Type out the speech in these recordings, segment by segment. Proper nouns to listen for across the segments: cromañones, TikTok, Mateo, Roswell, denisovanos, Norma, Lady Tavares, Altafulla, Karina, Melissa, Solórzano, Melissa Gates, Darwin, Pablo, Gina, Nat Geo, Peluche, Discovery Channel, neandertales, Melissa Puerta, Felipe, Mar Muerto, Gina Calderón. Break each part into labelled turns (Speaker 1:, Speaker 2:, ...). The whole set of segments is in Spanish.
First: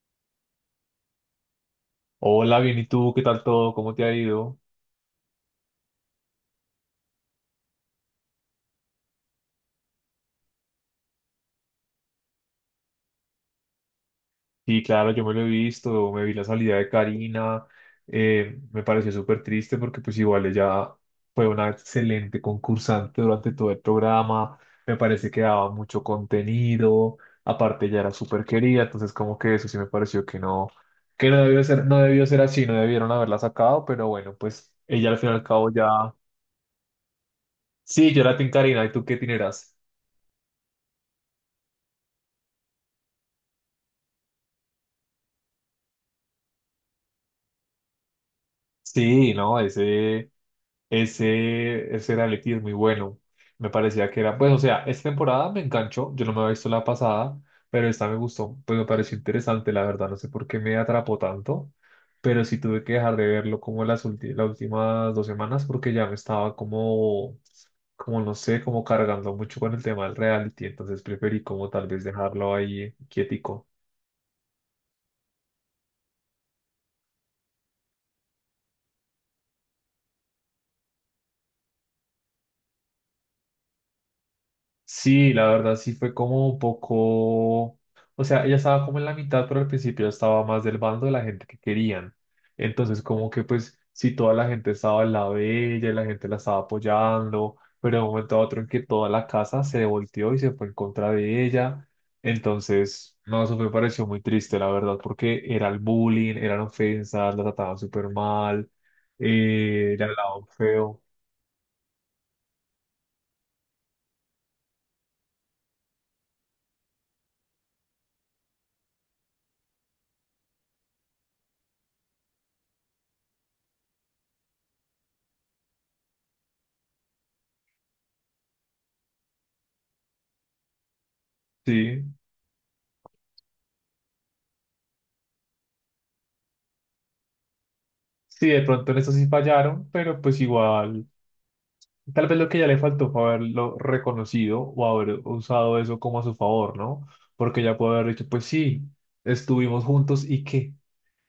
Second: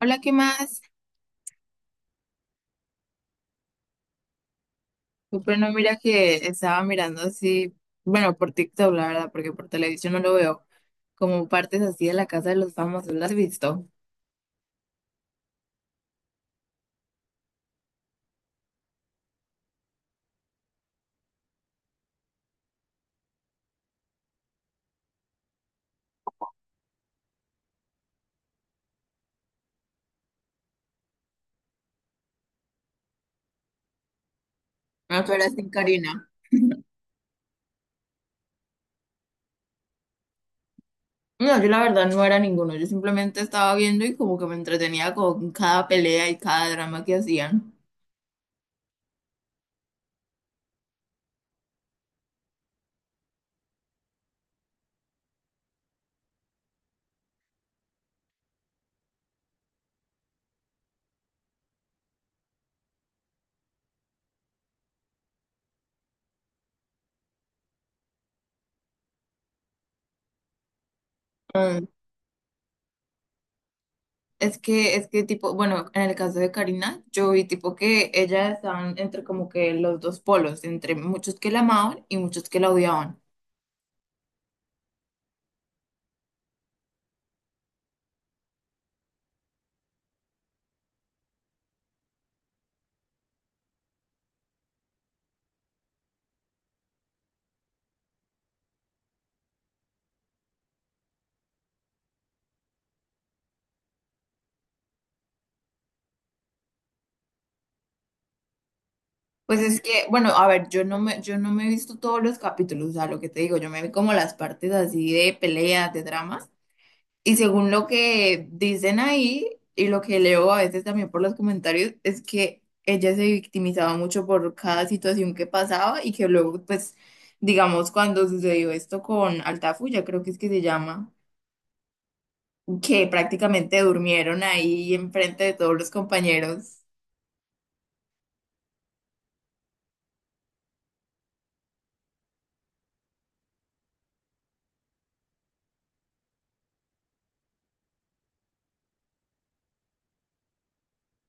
Speaker 1: Hola, ¿qué más?
Speaker 2: Hola, bien, ¿y tú? ¿Qué tal todo? ¿Cómo te ha ido?
Speaker 1: Pero no, mira que estaba mirando así, bueno, por TikTok, la verdad, porque por televisión no lo veo, como partes así de la casa de los famosos, ¿las has visto?
Speaker 2: Sí, claro, yo me lo he visto, me vi la salida de Karina, me pareció súper triste porque pues igual ella fue una excelente concursante durante todo el programa, me parece que daba mucho contenido, aparte ella era súper querida, entonces como que eso sí me pareció que no debió ser, no debió ser así, no debieron haberla sacado, pero bueno, pues ella al
Speaker 1: No,
Speaker 2: fin
Speaker 1: tú
Speaker 2: y al
Speaker 1: eras sin
Speaker 2: cabo ya.
Speaker 1: Karina.
Speaker 2: Sí, yo la tengo Karina, ¿y tú qué tineras?
Speaker 1: No, yo la verdad no era ninguno, yo simplemente estaba viendo y como que me entretenía con cada pelea y cada drama que hacían.
Speaker 2: Sí, no, ese reality es muy bueno. Me parecía que era, pues, o sea, esta temporada me enganchó. Yo no me había visto la pasada, pero esta me gustó. Pues me pareció interesante, la verdad. No sé por qué me atrapó tanto, pero sí tuve que dejar de verlo como las últimas 2 semanas porque ya me estaba como no sé, como cargando mucho con el tema del reality. Entonces preferí como
Speaker 1: Mm,
Speaker 2: tal vez dejarlo ahí quietico.
Speaker 1: Es que tipo, bueno, en el caso de Karina, yo vi tipo que ellas estaban entre como que los dos polos, entre muchos que la amaban y muchos que la odiaban.
Speaker 2: Sí, la verdad sí fue como un poco, o sea, ella estaba como en la mitad, pero al principio estaba más del bando de la gente que querían. Entonces como que pues si toda la gente estaba al lado de ella y la gente la estaba apoyando, pero de un momento a otro en que toda la casa se volteó y se fue en contra de ella. Entonces, no, eso me pareció muy triste, la verdad, porque era el bullying, eran ofensas, la trataban súper mal,
Speaker 1: Pues es
Speaker 2: le
Speaker 1: que, bueno,
Speaker 2: hablaban
Speaker 1: a ver,
Speaker 2: feo.
Speaker 1: yo no me he visto todos los capítulos, o sea, lo que te digo, yo me vi como las partes así de peleas, de dramas, y según lo que dicen ahí y lo que leo a veces también por los comentarios, es que ella se victimizaba mucho por cada situación que pasaba y que luego, pues, digamos, cuando sucedió esto con Altafulla, creo que es que se llama,
Speaker 2: Sí.
Speaker 1: que prácticamente durmieron ahí enfrente de todos los compañeros.
Speaker 2: Sí, de pronto en eso sí fallaron, pero pues igual, tal vez lo que ya le faltó fue haberlo reconocido o haber usado eso como a su favor, ¿no? Porque ya puede haber dicho, pues sí, estuvimos juntos y qué,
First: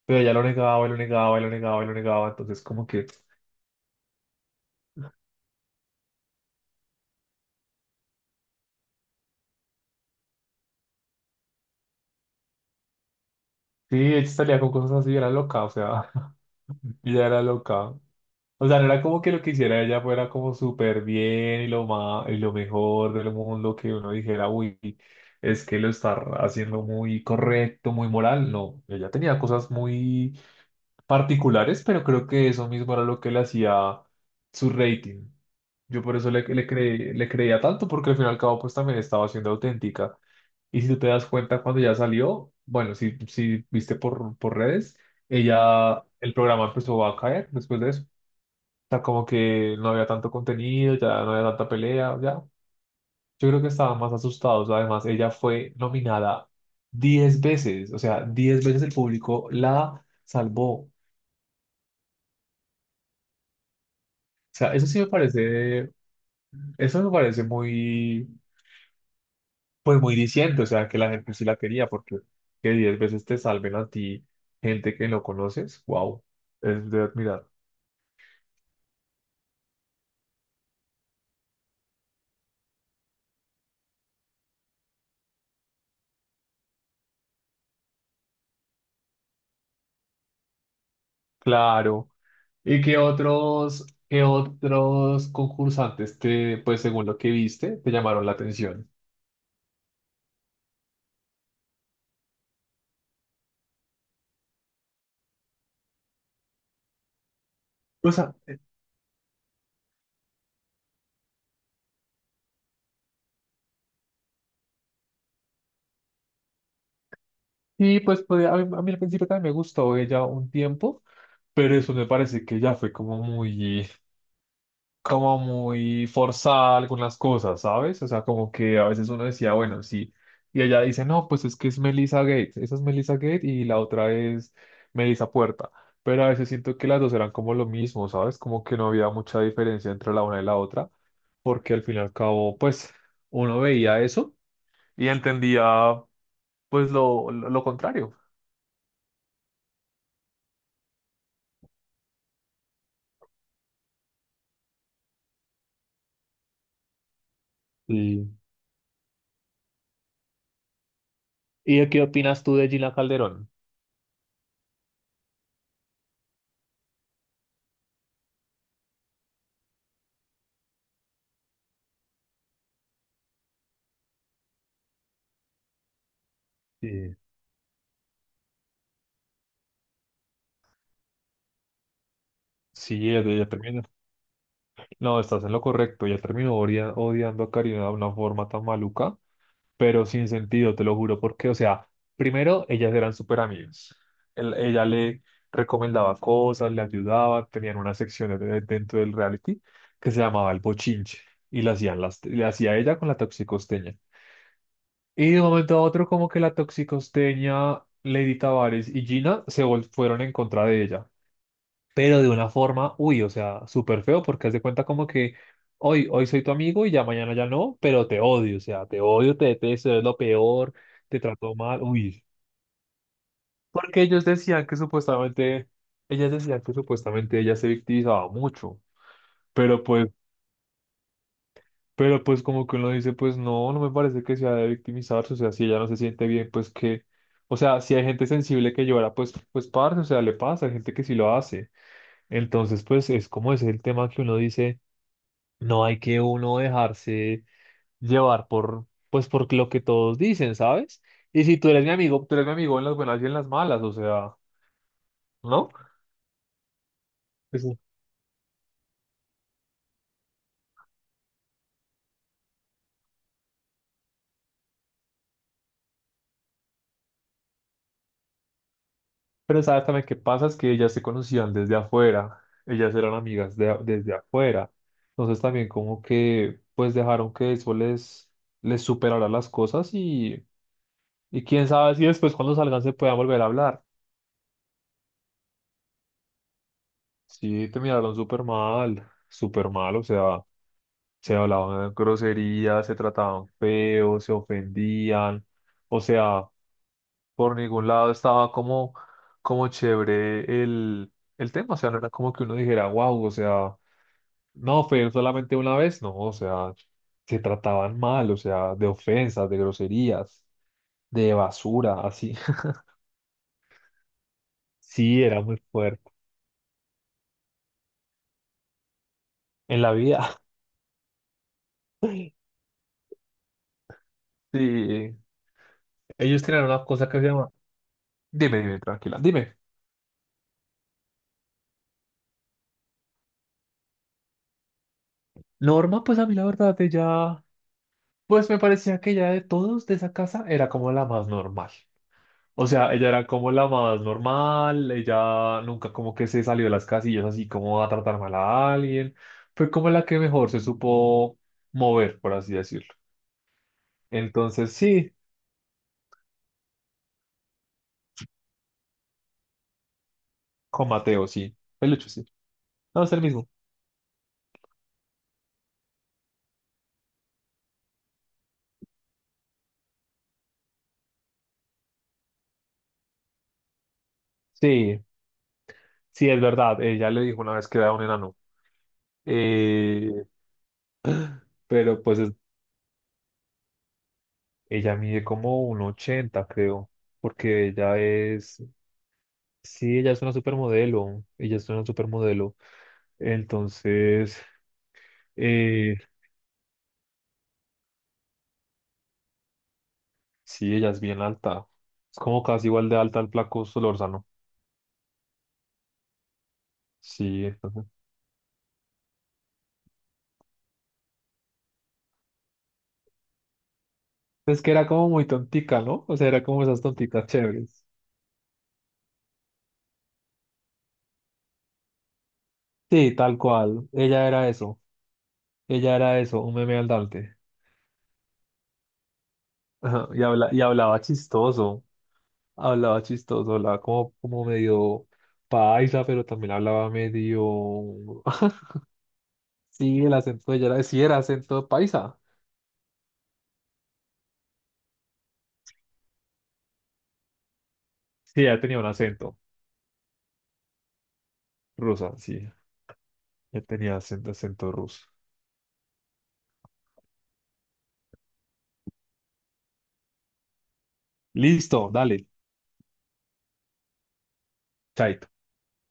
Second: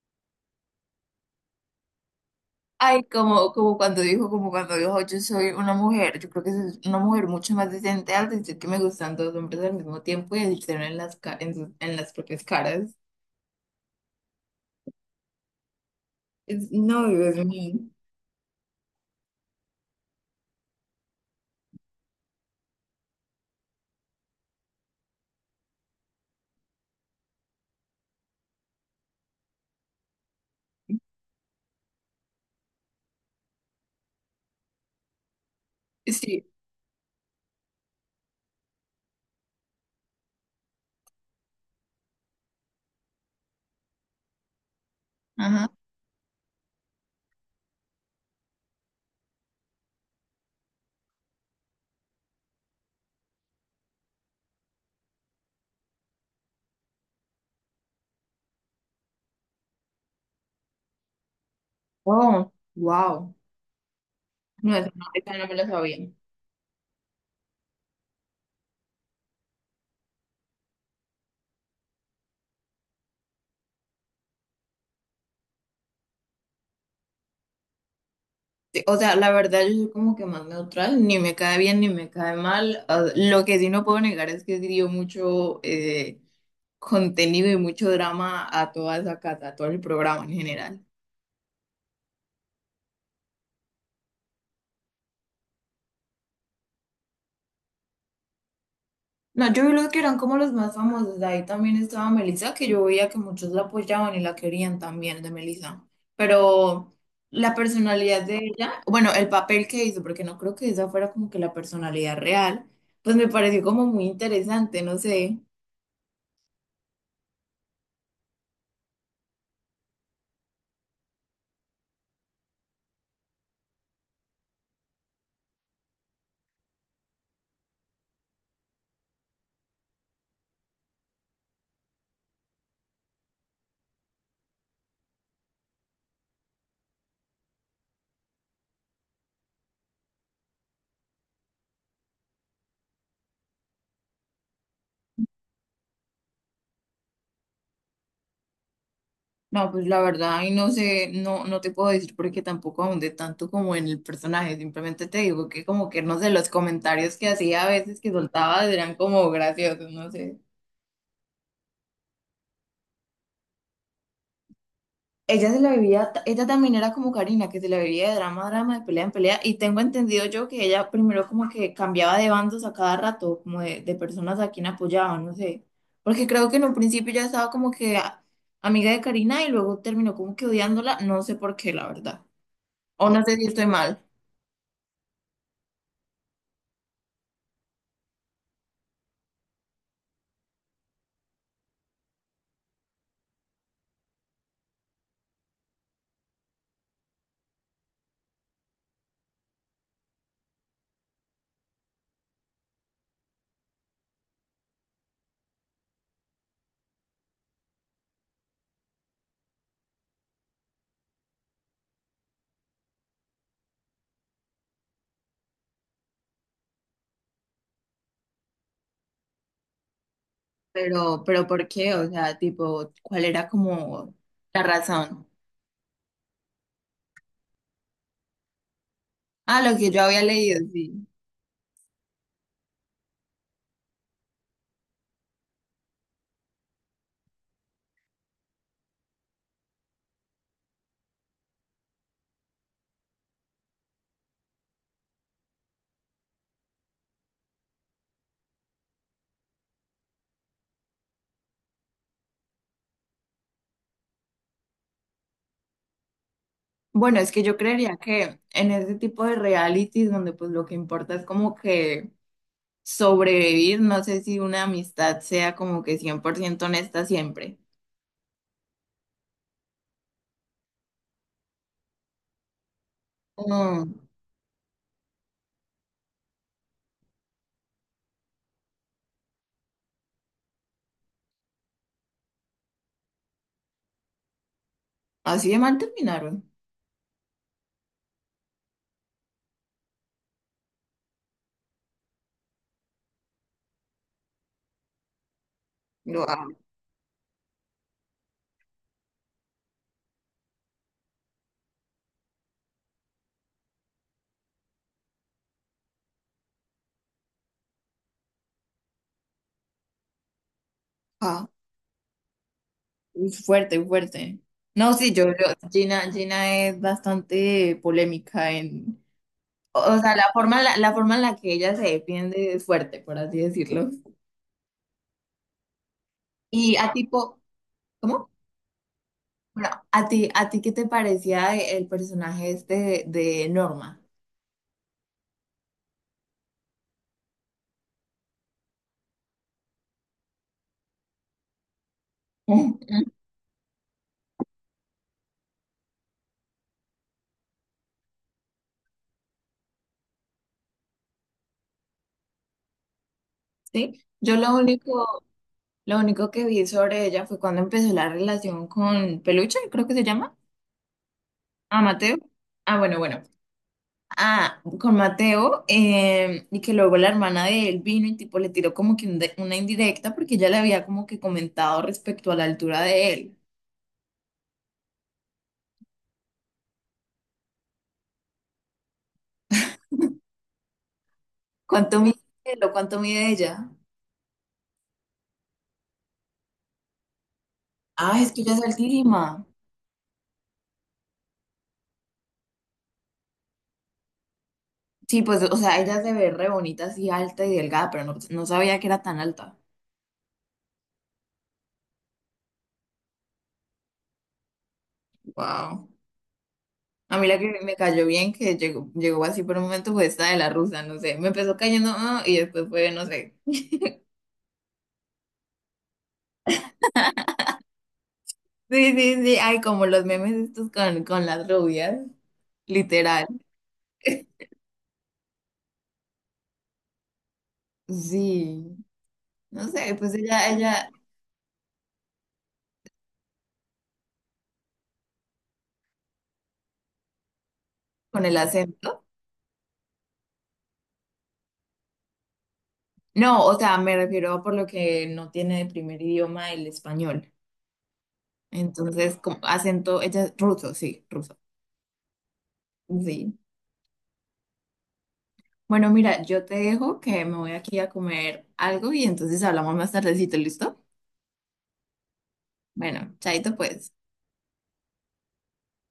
Speaker 2: pero ya lo negaba, y lo negaba, y lo negaba, y lo negaba, entonces como
Speaker 1: Ay,
Speaker 2: que
Speaker 1: como cuando dijo, yo soy una mujer, yo creo que es una mujer mucho más decente al decir que me gustan dos hombres al mismo tiempo y decirlo en las, en las propias caras.
Speaker 2: sí, ella salía con cosas así, era loca, o sea,
Speaker 1: Es- no,
Speaker 2: ella
Speaker 1: Dios
Speaker 2: era
Speaker 1: mío.
Speaker 2: loca. O sea, no era como que lo que hiciera ella fuera como súper bien y lo más, y lo mejor del mundo que uno dijera, uy, es que lo está haciendo muy correcto, muy moral. No, ella tenía cosas muy particulares, pero creo que eso mismo era lo que le hacía su rating. Yo por eso
Speaker 1: Sí.
Speaker 2: le creía tanto, porque al fin y al cabo pues también estaba siendo auténtica. Y si tú te das cuenta cuando ya salió, bueno, si viste por redes,
Speaker 1: Ajá.
Speaker 2: ella, el programa empezó a caer después de eso sea, como que no había tanto contenido, ya no había tanta pelea, ya. Yo creo que estaban más asustados. Además, ella fue nominada 10 veces, o sea, 10 veces el público la salvó. O
Speaker 1: Oh, wow.
Speaker 2: sea,
Speaker 1: No,
Speaker 2: eso sí me
Speaker 1: esa no me la
Speaker 2: parece,
Speaker 1: sabía.
Speaker 2: eso me parece muy, pues muy diciente, o sea, que la gente sí la quería, porque que 10 veces te salven a ti gente que no conoces, wow, es de admirar.
Speaker 1: Sí, o sea, la verdad yo soy como que más neutral, ni me cae bien ni me cae mal. Ah, lo que sí no puedo negar es que sí dio mucho contenido y mucho drama a toda esa casa, a todo el programa en general.
Speaker 2: Claro. ¿Y qué otros concursantes te, pues según lo que viste, te llamaron la atención?
Speaker 1: No, yo vi los que eran como los más famosos. De ahí también estaba Melissa, que yo veía que muchos la apoyaban y la querían también de Melissa. Pero la
Speaker 2: Pues
Speaker 1: personalidad
Speaker 2: a-
Speaker 1: de ella, bueno, el papel que hizo, porque no creo que esa fuera como que la personalidad real, pues me pareció como muy interesante, no sé.
Speaker 2: sí, pues a mí, al principio también me gustó ella un tiempo, pero eso me parece que ya fue como muy forzada algunas cosas, ¿sabes? O sea, como que a veces uno decía, bueno, sí. Y ella dice, no, pues es que es Melissa Gates. Esa es Melissa Gates y la otra es Melissa Puerta. Pero a veces siento que las dos eran como lo mismo, ¿sabes? Como que no había mucha diferencia entre la una y la otra. Porque al fin y al cabo, pues, uno veía eso y entendía, pues, lo contrario.
Speaker 1: No, pues la verdad, y no sé, no, no te puedo decir porque tampoco ahondé tanto como en el personaje. Simplemente te digo que como que no sé, los comentarios que hacía a veces que
Speaker 2: Sí,
Speaker 1: soltaba eran como graciosos, no sé.
Speaker 2: ¿y de qué opinas tú de Gina Calderón?
Speaker 1: Ella se la vivía, ella también era como Karina, que se la vivía de drama a drama, de pelea en pelea, y tengo entendido yo que ella primero como que cambiaba de bandos a cada rato, como de personas a quien apoyaba, no sé, porque creo que en un principio
Speaker 2: Sí,
Speaker 1: ya estaba como que a- amiga de Karina y luego terminó como que odiándola, no sé por qué, la verdad, o
Speaker 2: sí, ella,
Speaker 1: no sé si
Speaker 2: ella
Speaker 1: estoy
Speaker 2: también.
Speaker 1: mal,
Speaker 2: No, estás en lo correcto. Ya terminó odiando a Karina de una forma tan maluca, pero sin sentido, te lo juro, porque, o sea, primero, ellas eran súper amigas. Ella le recomendaba cosas, le ayudaba, tenían una sección dentro del reality que se llamaba El Bochinche y la hacían le hacía ella con la toxicosteña. Y de un momento a otro, como que la toxicosteña, Lady Tavares y Gina fueron en contra de ella, pero de una forma, uy, o sea, súper feo porque haz de cuenta como que hoy, hoy soy tu amigo y ya mañana ya no, pero te odio, o sea, te odio, te detesto, es lo peor, te
Speaker 1: pero, ¿pero
Speaker 2: trato
Speaker 1: por
Speaker 2: mal,
Speaker 1: qué? O
Speaker 2: uy.
Speaker 1: sea, tipo, ¿cuál era
Speaker 2: Porque
Speaker 1: como
Speaker 2: ellos
Speaker 1: la
Speaker 2: decían que
Speaker 1: razón?
Speaker 2: supuestamente, ellas decían que supuestamente ella se victimizaba mucho,
Speaker 1: Ah, lo
Speaker 2: pero
Speaker 1: que yo
Speaker 2: pues,
Speaker 1: había leído, sí.
Speaker 2: pero pues como que uno dice, pues no, no me parece que sea de victimizarse, o sea, si ella no se siente bien, pues que, o sea, si hay gente sensible que llora, pues, pues parce, o sea, le pasa, hay gente que sí lo hace. Entonces, pues es como ese el tema que uno dice. No hay que uno dejarse llevar por, pues, por lo que todos dicen, ¿sabes? Y si tú eres mi amigo, tú eres mi amigo en las buenas y en las malas, o sea, ¿no?
Speaker 1: Bueno, es que yo
Speaker 2: Pues sí.
Speaker 1: creería que en ese tipo de realities donde pues lo que importa es como que sobrevivir, no sé si una amistad sea como que 100% honesta siempre.
Speaker 2: Pero sabes también qué pasa, es que ellas se conocían desde afuera, ellas eran amigas
Speaker 1: Mm,
Speaker 2: desde afuera. Entonces también como que, pues dejaron que eso les superara las cosas y quién sabe si después cuando salgan se puedan volver a hablar.
Speaker 1: así de mal terminaron.
Speaker 2: Sí, terminaron súper mal, o sea, se hablaban groserías, se trataban feo, se ofendían, o
Speaker 1: Yo, ah,
Speaker 2: sea, por ningún lado estaba como, como chévere el tema, o sea, no era como que uno dijera, wow, o sea, no, fue solamente una vez, no, o sea, se trataban mal, o sea, de ofensas, de groserías, de
Speaker 1: ah,
Speaker 2: basura, así.
Speaker 1: uy, fuerte, fuerte. No, sí,
Speaker 2: Sí, era muy fuerte.
Speaker 1: Gina, Gina es bastante polémica en,
Speaker 2: En la
Speaker 1: o sea,
Speaker 2: vida.
Speaker 1: la forma en la que ella se defiende es fuerte, por así decirlo.
Speaker 2: Sí, ellos tenían
Speaker 1: Y
Speaker 2: una
Speaker 1: a
Speaker 2: cosa que se
Speaker 1: tipo,
Speaker 2: llama.
Speaker 1: ¿cómo?
Speaker 2: Dime, dime, tranquila, dime.
Speaker 1: Bueno, a ti qué te parecía el personaje este de Norma?
Speaker 2: Norma, pues a mí la verdad, ella... Pues me parecía que ella de todos de esa casa era como la más normal. O sea, ella era como la más normal, ella nunca como que se salió de las casillas así como a tratar mal a alguien. Fue como la que mejor se supo mover, por así decirlo.
Speaker 1: ¿Sí?
Speaker 2: Entonces sí,
Speaker 1: Lo único que vi sobre ella fue cuando empezó la relación con Peluche, creo que se llama.
Speaker 2: con Mateo sí,
Speaker 1: A
Speaker 2: Peluche
Speaker 1: Mateo.
Speaker 2: sí.
Speaker 1: Ah,
Speaker 2: No, es el
Speaker 1: bueno.
Speaker 2: mismo.
Speaker 1: Ah, con Mateo, y que luego la hermana de él vino y tipo le tiró como que una indirecta porque ella le había como que comentado respecto a la altura de él.
Speaker 2: Sí, sí, es verdad. Ella le dijo una vez que era un enano. Eh,
Speaker 1: ¿Cuánto
Speaker 2: pero
Speaker 1: mide
Speaker 2: pues
Speaker 1: él o cuánto mide ella?
Speaker 2: ella mide como un 80 creo, porque ella
Speaker 1: Ah, es que ella es
Speaker 2: es.
Speaker 1: altísima.
Speaker 2: Sí, ella es una supermodelo, ella es una supermodelo. Entonces,
Speaker 1: Sí, pues, o sea,
Speaker 2: eh,
Speaker 1: ella se ve re bonita, así alta y delgada, pero no, no sabía que era tan alta.
Speaker 2: sí, ella es bien alta. Es como casi igual de alta al flaco Solórzano.
Speaker 1: Wow. A mí la
Speaker 2: Sí,
Speaker 1: que me
Speaker 2: entonces.
Speaker 1: cayó bien, que llegó, llegó así por un momento, fue esta de la rusa, no sé. Me empezó cayendo, ah, y después fue, no sé.
Speaker 2: Es que era como muy tontica, ¿no? O sea, era como esas tonticas chéveres.
Speaker 1: Sí, sí, sí. Ay, como los memes estos con las rubias,
Speaker 2: Sí,
Speaker 1: literal.
Speaker 2: tal cual. Ella era eso. Ella era eso, un meme andante.
Speaker 1: Sí. No sé,
Speaker 2: Ajá, Y habla, y hablaba chistoso. Hablaba chistoso, hablaba como, medio paisa, pero también hablaba medio.
Speaker 1: con el acento.
Speaker 2: Sí, el acento de ella era, sí, era acento paisa.
Speaker 1: No, o sea, me refiero a por lo que no tiene de primer idioma el español.
Speaker 2: Sí, ya tenía un
Speaker 1: Entonces,
Speaker 2: acento
Speaker 1: como acento, ella es ruso, sí, ruso.
Speaker 2: rusa, sí,
Speaker 1: Sí.
Speaker 2: ya tenía acento, ruso.
Speaker 1: Bueno, mira, yo te dejo que me voy aquí a comer algo y entonces hablamos más tardecito, ¿listo?
Speaker 2: Listo, dale,
Speaker 1: Bueno, chaito pues.
Speaker 2: chaito.